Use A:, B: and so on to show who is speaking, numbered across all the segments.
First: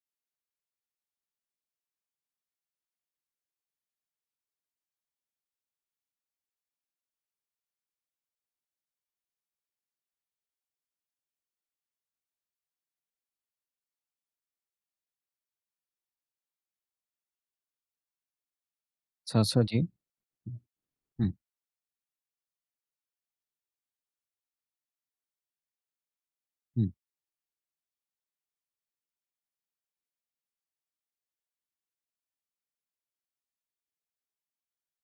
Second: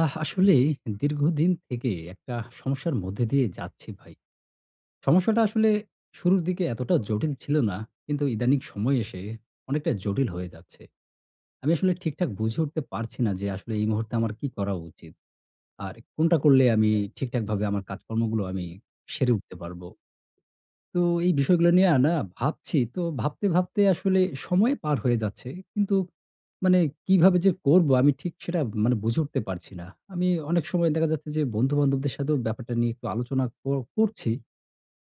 A: আসলে দীর্ঘদিন থেকে একটা সমস্যার মধ্যে দিয়ে যাচ্ছি ভাই। সমস্যাটা আসলে শুরুর দিকে এতটা জটিল ছিল না। কিন্তু ইদানিং সময় এসে অনেকটা জটিল হয়ে যাচ্ছে। আমি আসলে ঠিকঠাক বুঝে উঠতে পারছি না যে আসলে এই মুহূর্তে আমার কি করা উচিত? আর কোনটা করলে আমি ঠিকঠাকভাবে আমার কাজকর্মগুলো আমি সেরে
B: আচ্ছা,
A: উঠতে
B: আচ্ছা। জি।
A: পারব? তো
B: হুম,
A: এই বিষয়গুলো নিয়ে না ভাবছি। তো ভাবতে, ভাবতে আসলে সময় পার হয়ে যাচ্ছে। কিন্তু মানে
B: হুম,
A: কিভাবে যে করবো আমি ঠিক সেটা মানে বুঝে উঠতে পারছি না। আমি অনেক সময় দেখা যাচ্ছে যে বন্ধু-বান্ধবদের সাথেও ব্যাপারটা নিয়ে একটু আলোচনা করছি।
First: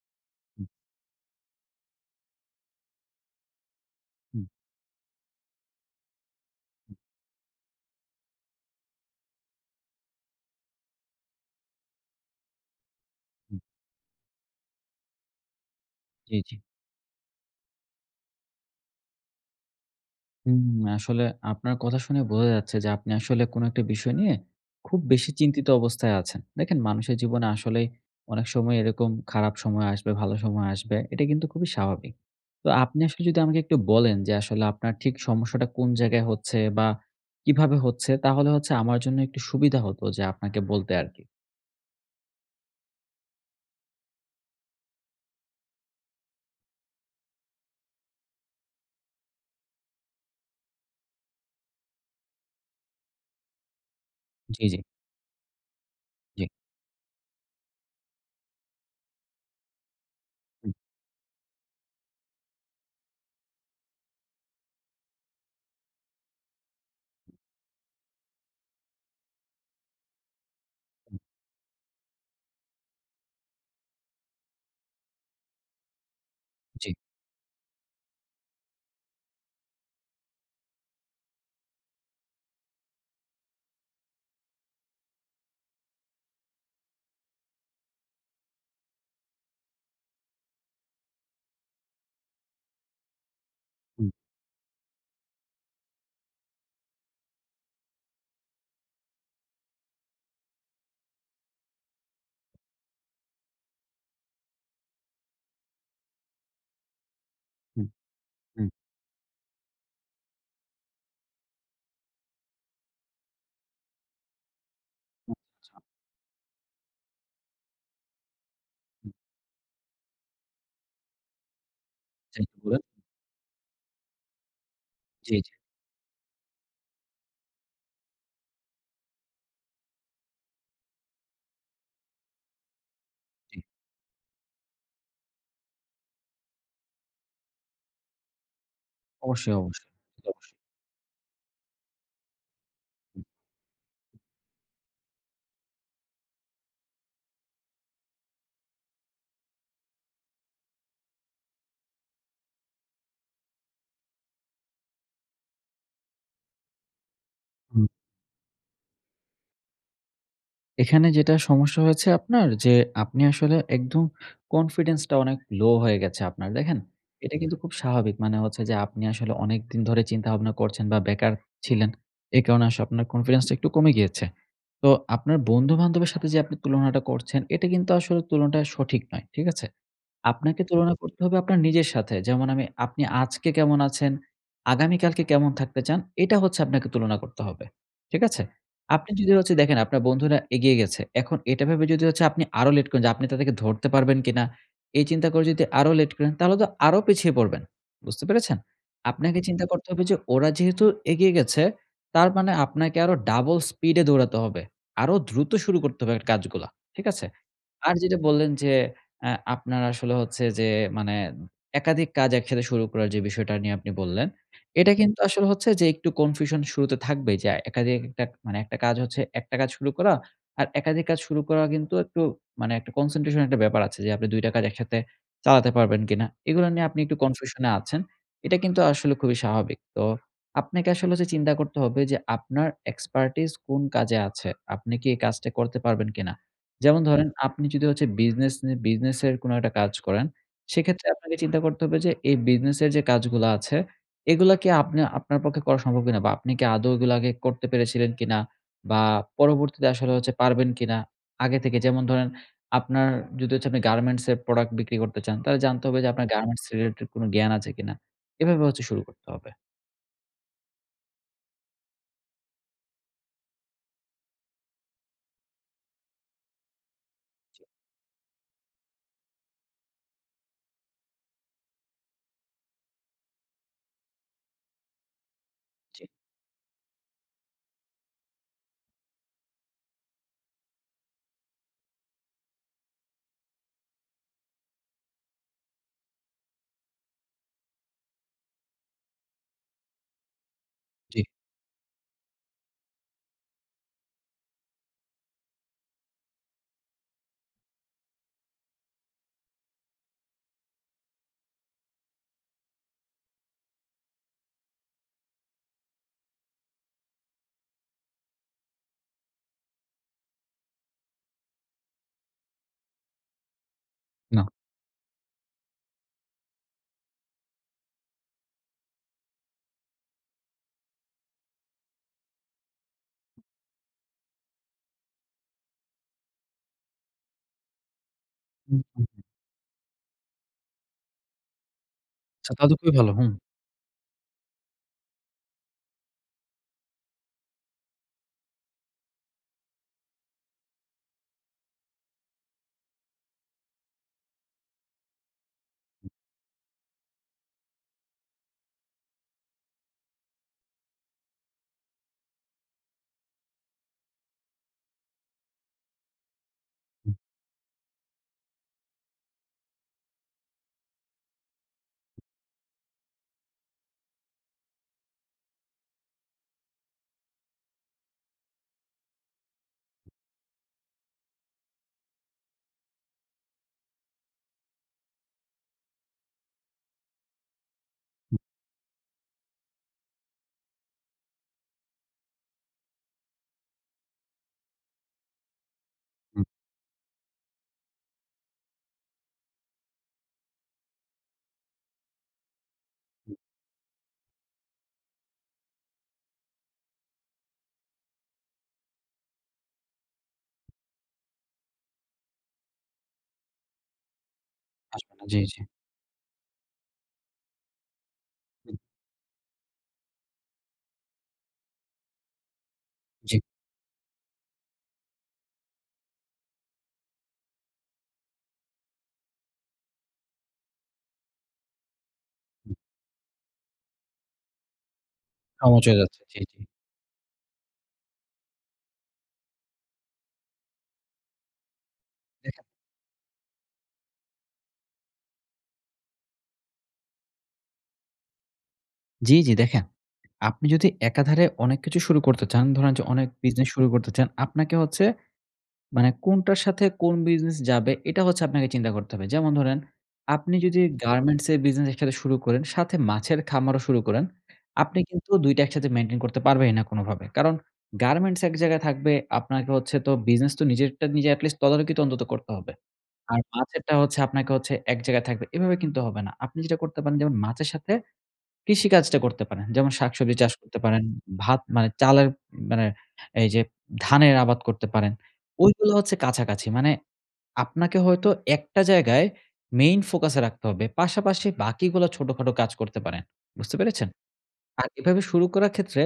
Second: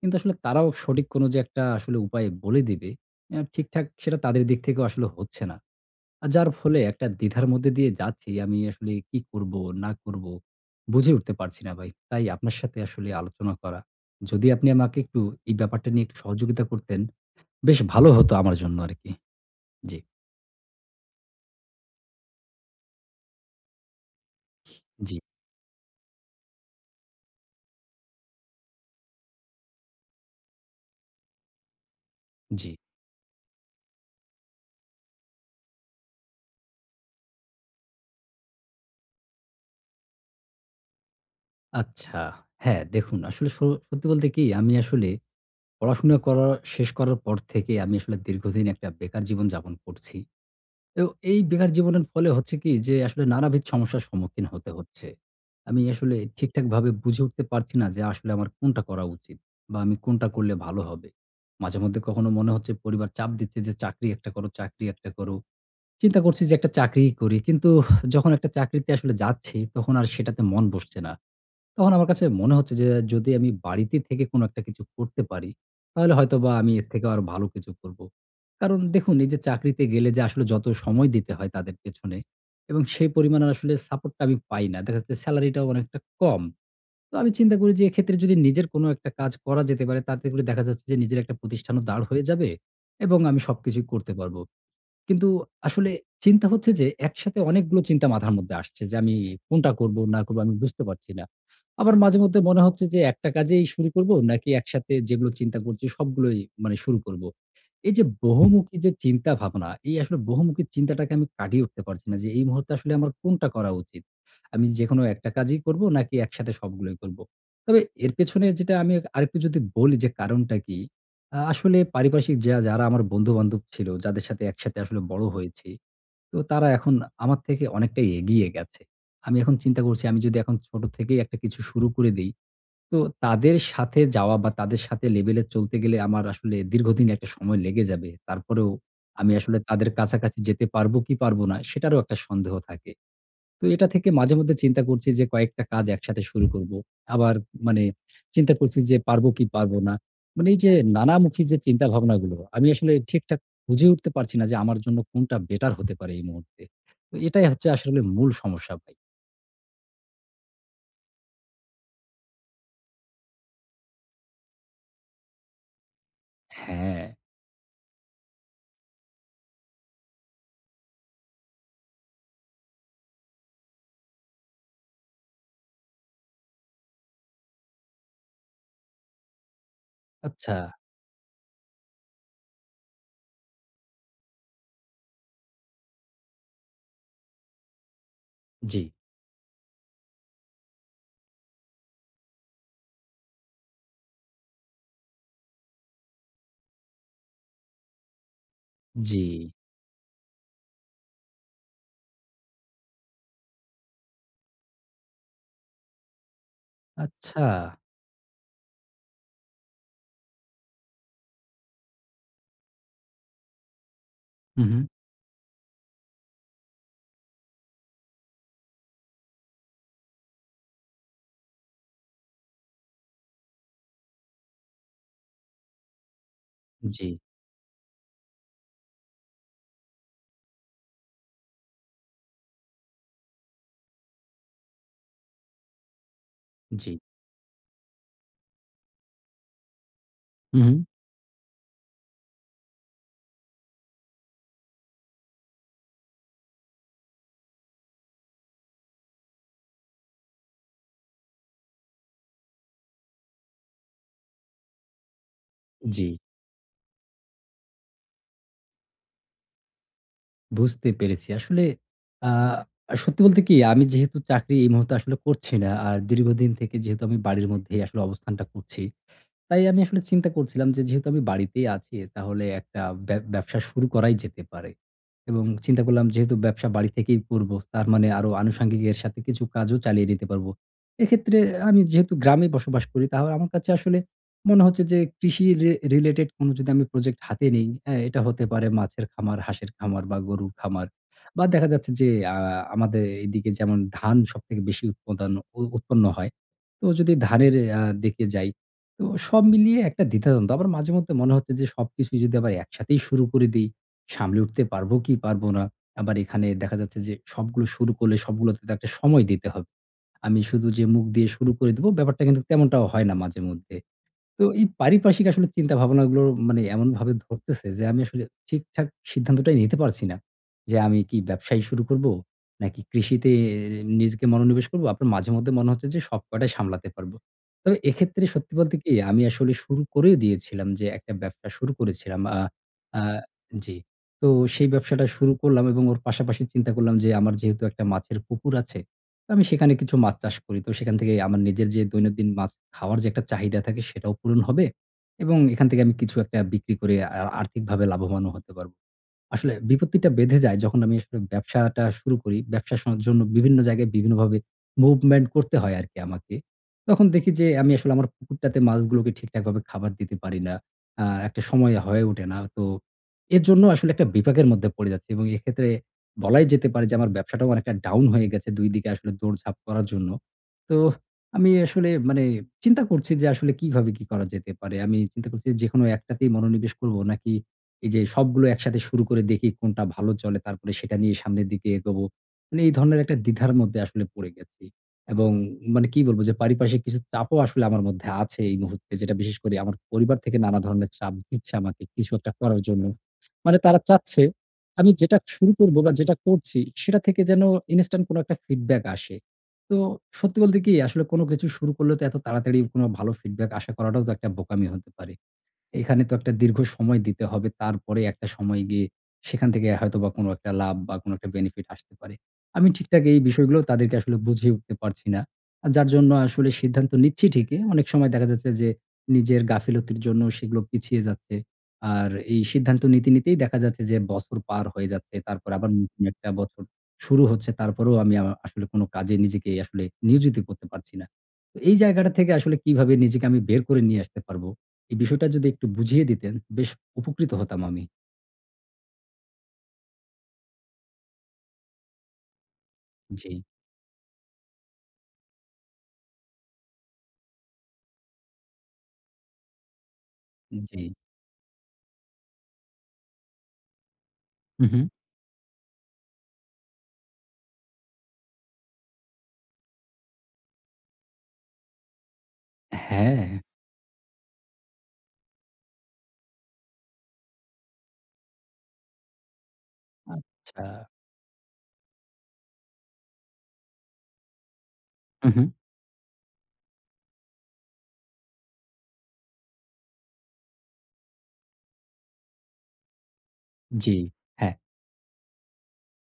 A: কিন্তু আসলে
B: হুম,
A: তারাও সঠিক কোনো যে একটা আসলে উপায় বলে দিবে, ঠিকঠাক সেটা তাদের
B: হুম,
A: দিক থেকেও আসলে হচ্ছে না। যার ফলে একটা দ্বিধার মধ্যে দিয়ে যাচ্ছি। আমি আসলে কি করব না করব বুঝে উঠতে পারছি না ভাই। তাই আপনার সাথে আসলে আলোচনা
B: হুম।
A: করা। যদি আপনি আমাকে একটু এই ব্যাপারটা নিয়ে একটু
B: জি, জি।
A: সহযোগিতা করতেন, বেশ ভালো হতো আমার জন্য আরকি। জি,
B: হুম, আসলে আপনার কথা শুনে বোঝা যাচ্ছে যে আপনি আসলে কোনো একটা বিষয় নিয়ে খুব
A: জি,
B: বেশি চিন্তিত অবস্থায় আছেন। দেখেন মানুষের জীবনে আসলে অনেক সময় এরকম খারাপ সময় আসবে, ভালো সময় আসবে। এটা কিন্তু খুবই স্বাভাবিক। তো
A: জি।
B: আপনি আসলে যদি আমাকে একটু বলেন যে আসলে আপনার ঠিক সমস্যাটা কোন জায়গায় হচ্ছে বা কিভাবে হচ্ছে তাহলে হচ্ছে আমার জন্য একটু সুবিধা হতো যে আপনাকে বলতে আরকি।
A: আচ্ছা। হ্যাঁ, দেখুন আসলে সত্যি বলতে কি আমি আসলে পড়াশোনা করা শেষ করার পর থেকে আমি আসলে দীর্ঘদিন একটা বেকার জীবন যাপন করছি। তো এই বেকার জীবনের ফলে হচ্ছে কি যে আসলে নানাবিধ সমস্যার সম্মুখীন
B: জি,
A: হতে
B: জি,
A: হচ্ছে। আমি আসলে
B: জি,
A: ঠিকঠাকভাবে বুঝে উঠতে পারছি না যে আসলে আমার কোনটা করা উচিত বা আমি কোনটা করলে
B: হুম,
A: ভালো হবে। মাঝেমধ্যে কখনো মনে হচ্ছে পরিবার চাপ দিচ্ছে যে চাকরি একটা করো, চাকরি একটা করো। চিন্তা করছি যে একটা চাকরিই করি। কিন্তু যখন একটা চাকরিতে আসলে যাচ্ছি তখন আর সেটাতে মন বসছে না। তখন আমার কাছে মনে হচ্ছে যে যদি আমি বাড়িতে থেকে কোনো একটা কিছু করতে পারি, তাহলে হয়তোবা আমি এর
B: জি,
A: থেকেও আরো ভালো কিছু করব। কারণ দেখুন এই যে চাকরিতে গেলে যে আসলে যত সময় দিতে হয় তাদের পেছনে এবং সেই পরিমাণ আসলে সাপোর্টটা আমি পাই না। দেখা যাচ্ছে সেলারিটাও অনেকটা কম। তো আমি চিন্তা করি যে এক্ষেত্রে যদি নিজের কোনো একটা কাজ করা যেতে পারে তাতে করে দেখা যাচ্ছে যে নিজের একটা প্রতিষ্ঠানও দাঁড় হয়ে যাবে এবং আমি সবকিছুই
B: হুম,
A: করতে পারব। কিন্তু আসলে চিন্তা হচ্ছে যে একসাথে অনেকগুলো চিন্তা মাথার মধ্যে আসছে যে আমি কোনটা করব না করব আমি বুঝতে পারছি না। আবার মাঝে মধ্যে মনে হচ্ছে যে একটা কাজেই শুরু করব নাকি একসাথে যেগুলো চিন্তা করছি সবগুলোই মানে শুরু করব।
B: হুম,
A: এই যে
B: হুম।
A: বহুমুখী যে চিন্তা ভাবনা এই আসলে বহুমুখী চিন্তাটাকে আমি কাটিয়ে উঠতে পারছি না যে এই মুহূর্তে আসলে আমার কোনটা করা উচিত। আমি যেকোনো একটা কাজই
B: আচ্ছা, আচ্ছা।
A: করব নাকি একসাথে সবগুলোই করব। তবে এর পেছনে যেটা আমি
B: হুম,
A: আরেকটু যদি বলি যে কারণটা কি? আসলে পারিপার্শ্বিক
B: জি,
A: যা
B: বলুন।
A: যারা আমার বন্ধু-বান্ধব ছিল, যাদের সাথে একসাথে আসলে বড়
B: জি, জি,
A: হয়েছি, তো তারা এখন আমার থেকে অনেকটাই এগিয়ে গেছে। আমি এখন চিন্তা করছি আমি যদি এখন ছোট থেকেই একটা কিছু শুরু করে দেই, তো তাদের
B: জি।
A: সাথে যাওয়া বা তাদের সাথে লেভেলে চলতে গেলে আমার আসলে দীর্ঘদিন একটা সময় লেগে যাবে। তারপরেও আমি
B: অবশ্যই,
A: আসলে
B: অবশ্যই।
A: তাদের
B: সে তো
A: কাছাকাছি
B: অবশ্যই।
A: যেতে পারবো কি পারবো না সেটারও একটা সন্দেহ থাকে।
B: হুম,
A: তো এটা থেকে মাঝে মধ্যে চিন্তা করছি যে কয়েকটা কাজ একসাথে শুরু করব। আবার মানে চিন্তা করছি যে পারবো কি পারবো না। মানে এই যে নানামুখী যে চিন্তা ভাবনাগুলো আমি আসলে ঠিকঠাক বুঝে উঠতে পারছি না যে আমার জন্য কোনটা বেটার হতে পারে এই মুহূর্তে। তো এটাই হচ্ছে
B: হুম।
A: আসলে মূল সমস্যা ভাই।
B: এখানে যেটা সমস্যা হয়েছে আপনার যে আপনি আসলে একদম কনফিডেন্স টা অনেক লো হয়ে গেছে আপনার। দেখেন
A: হ্যাঁ,
B: এটা কিন্তু খুব স্বাভাবিক। মানে হচ্ছে যে আপনি আসলে অনেকদিন ধরে চিন্তাভাবনা করছেন বা বেকার ছিলেন। এ কারণে আসলে আপনার কনফিডেন্স টা একটু কমে গিয়েছে। তো আপনার বন্ধু-বান্ধবের সাথে যে আপনি তুলনাটা করছেন, এটা কিন্তু আসলে তুলনাটা সঠিক নয়। ঠিক আছে?
A: আচ্ছা।
B: আপনাকে তুলনা করতে হবে আপনার নিজের সাথে। যেমন আমি আপনি আজকে কেমন আছেন, আগামীকালকে কেমন থাকতে চান, এটা হচ্ছে আপনাকে তুলনা করতে হবে। ঠিক আছে?
A: জি,
B: আপনি যদি হচ্ছে দেখেন আপনার বন্ধুরা এগিয়ে গেছে। এখন এটা ভেবে যদি হচ্ছে আপনি আরো লেট করেন যে আপনি তাদেরকে ধরতে পারবেন কিনা, এই চিন্তা করে যদি আরো লেট করেন তাহলে তো আরো পিছিয়ে পড়বেন। বুঝতে পেরেছেন?
A: জি।
B: আপনাকে চিন্তা করতে হবে যে ওরা যেহেতু এগিয়ে গেছে তার মানে আপনাকে আরো ডাবল স্পিড এ দৌড়াতে হবে। আরো দ্রুত শুরু করতে হবে কাজগুলা। ঠিক আছে?
A: আচ্ছা।
B: আর যেটা বললেন যে আ আপনার আসলে হচ্ছে যে মানে একাধিক কাজ একসাথে শুরু করার যে বিষয়টা নিয়ে আপনি বললেন,
A: হু, হু।
B: এটা হুম। কিন্তু আসলে হচ্ছে যে একটু কনফিউশন শুরুতে থাকবেই যে একাধিক একটা মানে একটা কাজ হচ্ছে একটা কাজ শুরু করা আর একাধিক কাজ শুরু করা কিন্তু একটু মানে একটা কনসেন্ট্রেশন একটা ব্যাপার আছে যে আপনি ২ টা কাজ একসাথে চালাতে পারবেন কিনা। এগুলো নিয়ে আপনি
A: জি,
B: একটু কনফিউশন এ আছেন। এটা কিন্তু আসলে খুবই স্বাভাবিক। তো আপনাকে আসলে হচ্ছে চিন্তা করতে হবে যে আপনার এক্সপার্টিজ কোন কাজে আছে? আপনি কি এই কাজটা করতে পারবেন কিনা?
A: জি।
B: যেমন ধরেন আপনি যদি হচ্ছে বিজনেসের কোনো একটা কাজ করেন,
A: হু, হু।
B: সেক্ষেত্রে আপনাকে চিন্তা করতে হবে যে এই বিজনেসের যে কাজগুলা আছে, এগুলা কি আপনি আপনার পক্ষে করা সম্ভব কিনা? বা আপনি কি আদৌ এগুলো আগে করতে পেরেছিলেন কিনা? বা পরবর্তীতে আসলে হচ্ছে পারবেন কিনা? আগে থেকে যেমন ধরেন আপনার যদি হচ্ছে আপনি গার্মেন্টস এর প্রোডাক্ট বিক্রি করতে চান, তাহলে জানতে হবে
A: জি।
B: যে আপনার গার্মেন্টস রিলেটেড কোনো জ্ঞান আছে কিনা? এভাবে হচ্ছে শুরু করতে হবে।
A: বুঝতে পেরেছি। আসলে আ সত্যি বলতে কি আমি যেহেতু চাকরি এই মুহূর্তে আসলে করছি না। আর দীর্ঘদিন থেকে যেহেতু আমি বাড়ির মধ্যেই আসলে অবস্থানটা করছি। তাই আমি আসলে চিন্তা করছিলাম যে যেহেতু আমি বাড়িতেই আছি তাহলে একটা ব্যবসা শুরু করাই যেতে পারে। এবং চিন্তা করলাম যেহেতু ব্যবসা বাড়ি থেকেই করব তার মানে আরো আনুষঙ্গিক এর সাথে কিছু কাজও চালিয়ে নিতে পারব। এক্ষেত্রে আমি যেহেতু গ্রামে বসবাস করি তাহলে আমার কাছে আসলে মনে হচ্ছে যে কৃষি রিলেটেড কোনো যদি আমি প্রজেক্ট হাতে নেই, হ্যাঁ? এটা হতে পারে মাছের খামার, হাঁসের খামার বা গরুর খামার
B: জি,
A: বা দেখা যাচ্ছে যে আ আমাদের এদিকে যেমন ধান সবথেকে বেশি উৎপদান উ উৎপন্ন হয়। তো যদি ধানের দিকে যাই, তো সব মিলিয়ে একটা দ্বিধাদ্বন্দ্ব। আবার মাঝেমধ্যে মনে হচ্ছে যে সবকিছুই যদি আবার একসাথেই শুরু করে দেই, সামলে উঠতে পারবো কি পারবো না। আবার এখানে দেখা যাচ্ছে যে সবগুলো শুরু করলে সবগুলোতে তো একটা সময় দিতে হবে। আমি শুধু যে মুখ দিয়ে শুরু করে দেব ব্যাপারটা কিন্তু তেমনটাও হয় না মাঝেমধ্যে।
B: না।
A: তো এই পারিপার্শ্বিক আসলে চিন্তা ভাবনাগুলো মানে এমনভাবে ধরতেছে যে আমি আসলে ঠিকঠাক সিদ্ধান্তটাই নিতে পারছি না। যে আমি কি ব্যবসাই শুরু করব? নাকি কৃষিতে নিজেকে মনোনিবেশ করব? আপনার মাঝে মধ্যে মনে হচ্ছে যে সব কয়টাই সামলাতে পারব। তবে এক্ষেত্রে সত্যি বলতে
B: হুম,
A: কি
B: হুম।
A: আমি আসলে শুরু করেই দিয়েছিলাম যে একটা ব্যবসা শুরু করেছিলাম। আ
B: আচ্ছা তাহলে খুবই
A: আ
B: ভালো। হুম,
A: জি। তো সেই ব্যবসাটা শুরু করলাম এবং ওর পাশাপাশি চিন্তা করলাম যে আমার যেহেতু একটা মাছের পুকুর আছে তো আমি সেখানে কিছু মাছ চাষ করি। তো সেখান থেকে আমার নিজের যে দৈনন্দিন মাছ খাওয়ার যে একটা চাহিদা থাকে সেটাও পূরণ হবে এবং এখান থেকে আমি কিছু একটা বিক্রি করে আর্থিকভাবে লাভবানও হতে পারব। আসলে বিপত্তিটা বেঁধে যায় যখন আমি আসলে ব্যবসাটা শুরু করি। ব্যবসার জন্য বিভিন্ন জায়গায় বিভিন্নভাবে মুভমেন্ট করতে হয় আরকি আমাকে। তখন দেখি যে আমি আসলে আমার পুকুরটাতে মাছগুলোকে ঠিকঠাকভাবে খাবার দিতে পারি না। একটা সময় হয়ে ওঠে না। তো এর জন্য আসলে একটা বিপাকের মধ্যে পড়ে যাচ্ছি এবং এক্ষেত্রে বলাই যেতে পারে যে আমার ব্যবসাটাও অনেকটা ডাউন হয়ে গেছে ২ দিকে আসলে দৌড়ঝাঁপ করার জন্য। তো আমি আসলে মানে চিন্তা করছি যে আসলে কিভাবে কি করা যেতে পারে? আমি চিন্তা করছি যেকোনো একটাতেই মনোনিবেশ করব নাকি এই যে সবগুলো একসাথে শুরু করে দেখি কোনটা ভালো চলে, তারপরে সেটা নিয়ে সামনের দিকে এগোবো। মানে এই ধরনের একটা দ্বিধার মধ্যে আসলে পড়ে গেছি। এবং মানে কি বলবো যে
B: হুম।
A: পারিপার্শ্বিক কিছু চাপও আসলে আমার মধ্যে আছে এই মুহূর্তে। যেটা বিশেষ করে আমার পরিবার থেকে নানা ধরনের চাপ দিচ্ছে আমাকে কিছু একটা করার জন্য। মানে তারা চাচ্ছে আমি যেটা শুরু করব বা যেটা করছি সেটা থেকে যেন ইনস্ট্যান্ট কোনো একটা ফিডব্যাক আসে। তো সত্যি বলতে কি আসলে কোনো কিছু শুরু করলে তো এত তাড়াতাড়ি কোনো ভালো ফিডব্যাক আশা করাটাও তো একটা বোকামি হতে
B: আসবে
A: পারে।
B: না। জি, জি।
A: এখানে তো একটা দীর্ঘ সময় দিতে হবে। তারপরে একটা সময়
B: হুম,
A: গিয়ে সেখান থেকে হয়তোবা কোনো একটা লাভ বা কোনো একটা বেনিফিট আসতে পারে। আমি ঠিকঠাক এই
B: জি।
A: বিষয়গুলো তাদেরকে আসলে বুঝিয়ে উঠতে পারছি না। যার জন্য আসলে সিদ্ধান্ত নিচ্ছি ঠিকই। অনেক সময় দেখা যাচ্ছে যে নিজের গাফিলতির জন্য সেগুলো পিছিয়ে যাচ্ছে। আর এই
B: হুম।
A: সিদ্ধান্ত নিতে, নিতেই দেখা যাচ্ছে যে বছর পার হয়ে যাচ্ছে। তারপর আবার
B: সময় চলে
A: নতুন একটা
B: যাচ্ছে। জি,
A: বছর শুরু হচ্ছে। তারপরেও আমি আসলে কোনো কাজে নিজেকে আসলে নিয়োজিত করতে পারছি না। তো এই জায়গাটা থেকে
B: জি।
A: আসলে কিভাবে নিজেকে আমি বের করে নিয়ে আসতে পারব? এই বিষয়টা যদি একটু বুঝিয়ে দিতেন বেশ উপকৃত হতাম আমি।
B: জি, জি দেখেন, আপনি যদি একাধারে অনেক কিছু শুরু করতে চান, ধরেন যে অনেক
A: জি,
B: বিজনেস শুরু করতে চান, আপনাকে হচ্ছে মানে কোনটার সাথে কোন বিজনেস যাবে এটা হচ্ছে আপনাকে চিন্তা করতে হবে। যেমন ধরেন, আপনি যদি
A: জি।
B: গার্মেন্টস এর বিজনেস একসাথে শুরু করেন, সাথে মাছের খামারও শুরু করেন,
A: হুম, হুম।
B: আপনি কিন্তু ২ টা একসাথে মেইনটেইন করতে পারবেনই না কোনোভাবে। কারণ গার্মেন্টস এক জায়গায় থাকবে, আপনাকে হচ্ছে তো বিজনেস তো নিজেরটা নিজে এটলিস্ট তদারকি তো অন্তত করতে হবে।
A: হ্যাঁ।
B: আর মাছেরটা হচ্ছে আপনাকে হচ্ছে এক জায়গায় থাকবে। এভাবে কিন্তু হবে না। আপনি যেটা করতে পারেন যেমন মাছের সাথে কৃষিকাজটা করতে পারেন। যেমন শাকসবজি চাষ
A: আচ্ছা।
B: করতে পারেন, ভাত মানে চালের মানে এই যে ধানের আবাদ করতে পারেন।
A: হুম, হুম।
B: ওইগুলো হচ্ছে কাছাকাছি। মানে আপনাকে হয়তো একটা জায়গায় মেইন ফোকাস এ রাখতে হবে। পাশাপাশি বাকিগুলা ছোটখাটো কাজ করতে পারেন। বুঝতে
A: জি।
B: পেরেছেন?
A: হ্যাঁ।
B: আর এভাবে শুরু করার ক্ষেত্রে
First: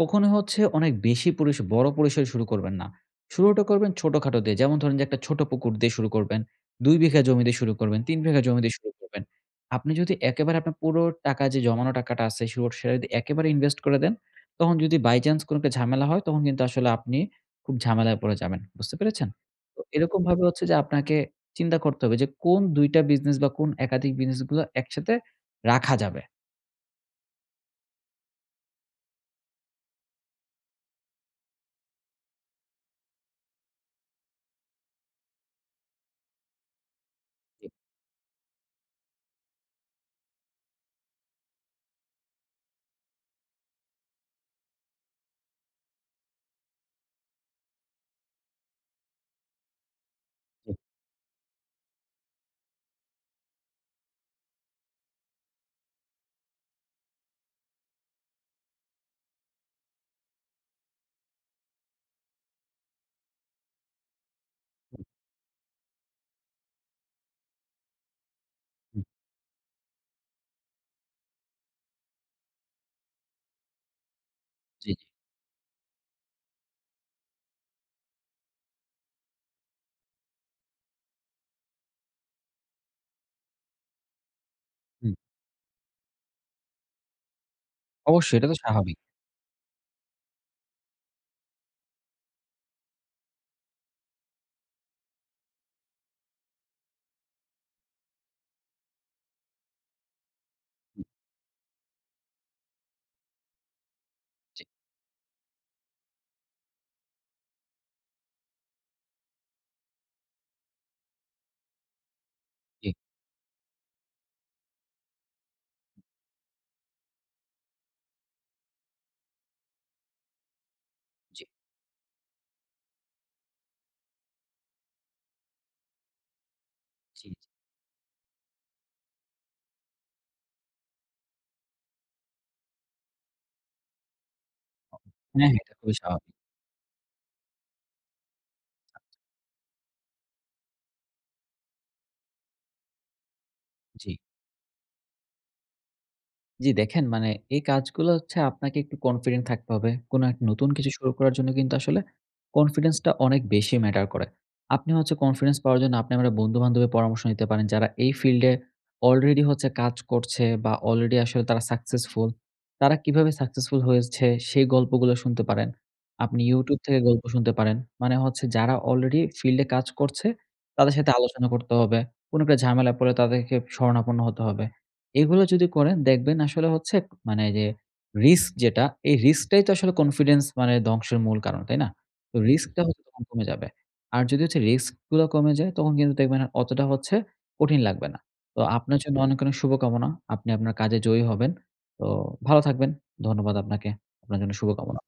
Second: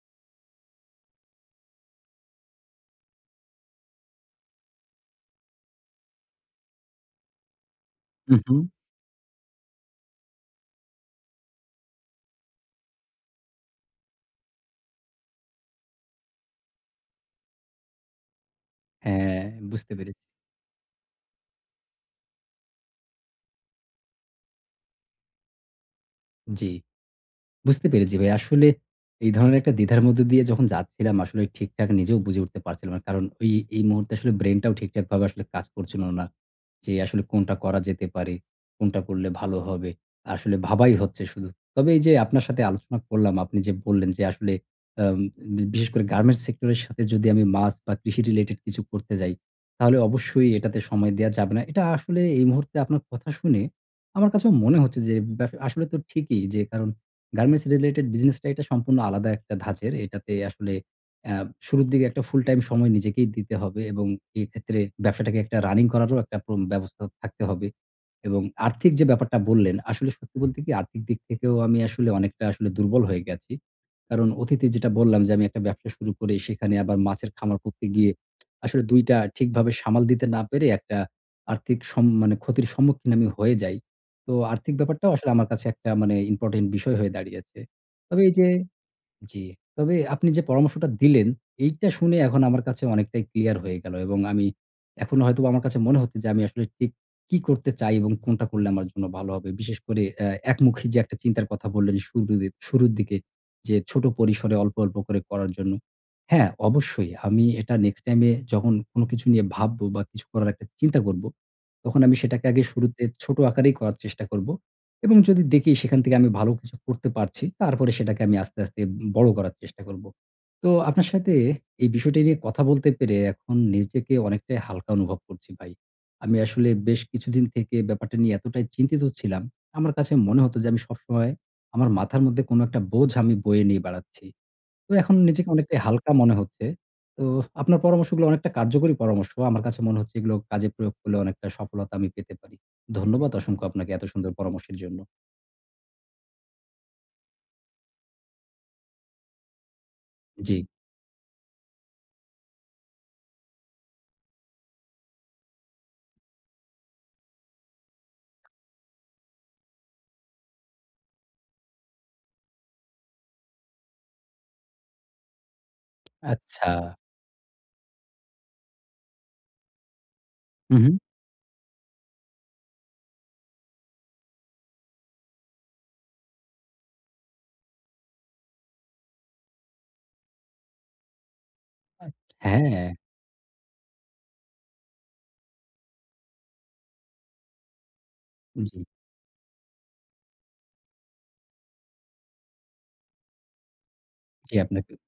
B: কখনো হচ্ছে অনেক বেশি বড় পরিসরে শুরু করবেন না। শুরুটা করবেন ছোটখাটো দিয়ে। যেমন ধরেন যে একটা ছোট পুকুর দিয়ে শুরু করবেন, ২ বিঘা জমি দিয়ে শুরু করবেন, ৩ বিঘা
A: হুম,
B: জমি
A: হুম।
B: দিয়ে শুরু করবেন। আপনি যদি একেবারে আপনার পুরো টাকা যে জমানো টাকাটা আছে শুরুর সেটা যদি একেবারে ইনভেস্ট করে দেন, তখন যদি বাই চান্স কোনো একটা ঝামেলা হয় তখন কিন্তু আসলে আপনি খুব ঝামেলায় পড়ে যাবেন। বুঝতে পেরেছেন?
A: হ্যাঁ,
B: তো
A: বুঝতে পেরেছি।
B: এরকমভাবে হচ্ছে যে আপনাকে চিন্তা করতে হবে যে কোন ২ টা বিজনেস বা কোন একাধিক বিজনেস গুলো একসাথে রাখা যাবে।
A: জি। বুঝতে পেরেছি ভাই। আসলে এই ধরনের একটা দ্বিধার মধ্য দিয়ে যখন যাচ্ছিলাম আসলে ঠিকঠাক নিজেও বুঝে উঠতে পারছিলাম না। কারণ ওই এই মুহূর্তে আসলে ব্রেইনটাও ঠিকঠাকভাবে আসলে কাজ করছিল না। যে আসলে কোনটা
B: জি,
A: করা যেতে পারে, কোনটা করলে ভালো হবে। আসলে ভাবাই হচ্ছে শুধু। তবে এই যে আপনার সাথে আলোচনা করলাম, আপনি যে বললেন যে আসলে আম বি বিশেষ করে গার্মেন্টস সেক্টর এর সাথে যদি আমি মাছ বা কৃষি রিলেটেড কিছু করতে যাই, তাহলে অবশ্যই
B: জি,
A: এটাতে সময় দেয়া যাবে না। এটা আসলে এই মুহূর্তে আপনার কথা শুনে আমার কাছেও মনে হচ্ছে যে আসলে তো ঠিকই যে কারণ গার্মেন্টস রিলেটেড বিজনেসটা এটা সম্পূর্ণ আলাদা একটা ধাঁচের। এটাতে আসলে অ্যা শুরুর দিকে একটা ফুল টাইম সময় নিজেকেই দিতে হবে এবং এক্ষেত্রে ব্যবসাটাকে একটা রানিং করারও একটা ব্যবস্থা থাকতে হবে। এবং আর্থিক
B: হুম,
A: যে ব্যাপারটা বললেন, আসলে সত্যি বলতে কি আর্থিক দিক থেকেও আমি আসলে অনেকটা আসলে দুর্বল হয়ে গেছি। কারণ অতীতে
B: জি,
A: যেটা
B: জি।
A: বললাম যে আমি একটা ব্যবসা শুরু করে সেখানে আবার মাছের খামার করতে গিয়ে আসলে ২ টা ঠিকভাবে সামাল দিতে না পেরে একটা আর্থিক মানে ক্ষতির সম্মুখীন আমি হয়ে যাই। তো আর্থিক
B: হুম।
A: ব্যাপারটাও আসলে আমার কাছে একটা মানে ইম্পোর্টেন্ট বিষয় হয়ে দাঁড়িয়েছে। তবে এই
B: অবশ্যই এটা
A: যে
B: তো স্বাভাবিক।
A: জি। তবে আপনি যে পরামর্শটা দিলেন, এইটা শুনে এখন আমার কাছে অনেকটাই ক্লিয়ার হয়ে গেল এবং আমি এখন হয়তোবা আমার কাছে মনে হচ্ছে যে আমি আসলে ঠিক কি করতে চাই এবং কোনটা করলে আমার জন্য ভালো হবে। বিশেষ করে একমুখী যে
B: জি,
A: একটা চিন্তার কথা বললেন শুরুর দিকে যে ছোট পরিসরে
B: জি,
A: অল্প, অল্প করে করার জন্য। হ্যাঁ, অবশ্যই আমি এটা নেক্সট টাইম এ যখন কোন কিছু নিয়ে ভাববো বা কিছু করার একটা চিন্তা করব, তখন আমি সেটাকে আগে
B: জি,
A: শুরুতে ছোট আকারেই করার চেষ্টা করব। এবং যদি দেখি সেখান থেকে আমি ভালো কিছু করতে পারছি, তারপরে সেটাকে আমি আস্তে, আস্তে বড় করার চেষ্টা করব। তো আপনার সাথে
B: জি,
A: এই বিষয়টি নিয়ে কথা বলতে পেরে এখন নিজেকে অনেকটাই হালকা অনুভব করছি ভাই। আমি আসলে বেশ
B: জি।
A: কিছুদিন থেকে ব্যাপারটা নিয়ে এতটাই চিন্তিত ছিলাম। আমার কাছে মনে হতো যে আমি সবসময় আমার মাথার মধ্যে কোনো একটা বোঝ আমি বয়ে নিয়ে বেড়াচ্ছি। তো এখন
B: হ্যাঁ,
A: নিজেকে
B: হ্যাঁ, এটা
A: অনেকটাই
B: খুবই
A: হালকা
B: স্বাভাবিক।
A: মনে হচ্ছে। তো আপনার পরামর্শগুলো অনেকটা কার্যকরী পরামর্শ। আমার কাছে মনে হচ্ছে এগুলো কাজে প্রয়োগ করলে অনেকটা সফলতা আমি পেতে পারি। ধন্যবাদ অসংখ্য আপনাকে এত
B: জি।
A: সুন্দর পরামর্শের জন্য।
B: জি, দেখেন মানে এই কাজগুলো হচ্ছে আপনাকে একটু কনফিডেন্ট থাকতে হবে। কোন এক
A: জি।
B: নতুন কিছু শুরু করার জন্য কিন্তু আসলে কনফিডেন্সটা অনেক বেশি ম্যাটার করে। আপনি হচ্ছে কনফিডেন্স পাওয়ার জন্য আপনি আপনার বন্ধু-বান্ধবের পরামর্শ নিতে পারেন। যারা এই ফিল্ডে অলরেডি হচ্ছে কাজ করছে বা অলরেডি আসলে তারা সাকসেসফুল। তারা কিভাবে সাকসেসফুল হয়েছে সেই গল্পগুলো শুনতে পারেন। আপনি
A: আচ্ছা।
B: YouTube থেকে গল্প শুনতে পারেন। মানে হচ্ছে যারা অলরেডি ফিল্ডে কাজ করছে
A: হু, হু।
B: তাদের সাথে আলোচনা করতে হবে। কোন একটা ঝামেলায় পড়লে তাদেরকে শরণাপন্ন হতে হবে। এগুলো যদি করেন দেখবেন আসলে হচ্ছে মানে যে রিস্ক যেটা, এই রিস্কটাই তো আসলে কনফিডেন্স মানে ধ্বংসের মূল কারণ, তাই না?
A: আ
B: তো হুম। রিস্কটা
A: হ্যাঁ।
B: হচ্ছে তখন কমে যাবে। আর যদি হচ্ছে রিস্ক গুলো কমে যায় তখন কিন্তু দেখবেন আর অতটা হচ্ছে কঠিন লাগবে না। তো
A: জি,
B: আপনার জন্য অনেক, অনেক শুভকামনা। আপনি আপনার কাজে জয়ী হবেন। তো ভালো থাকবেন। ধন্যবাদ আপনাকে। আপনার জন্য
A: জি আপনাকে
B: শুভকামনা।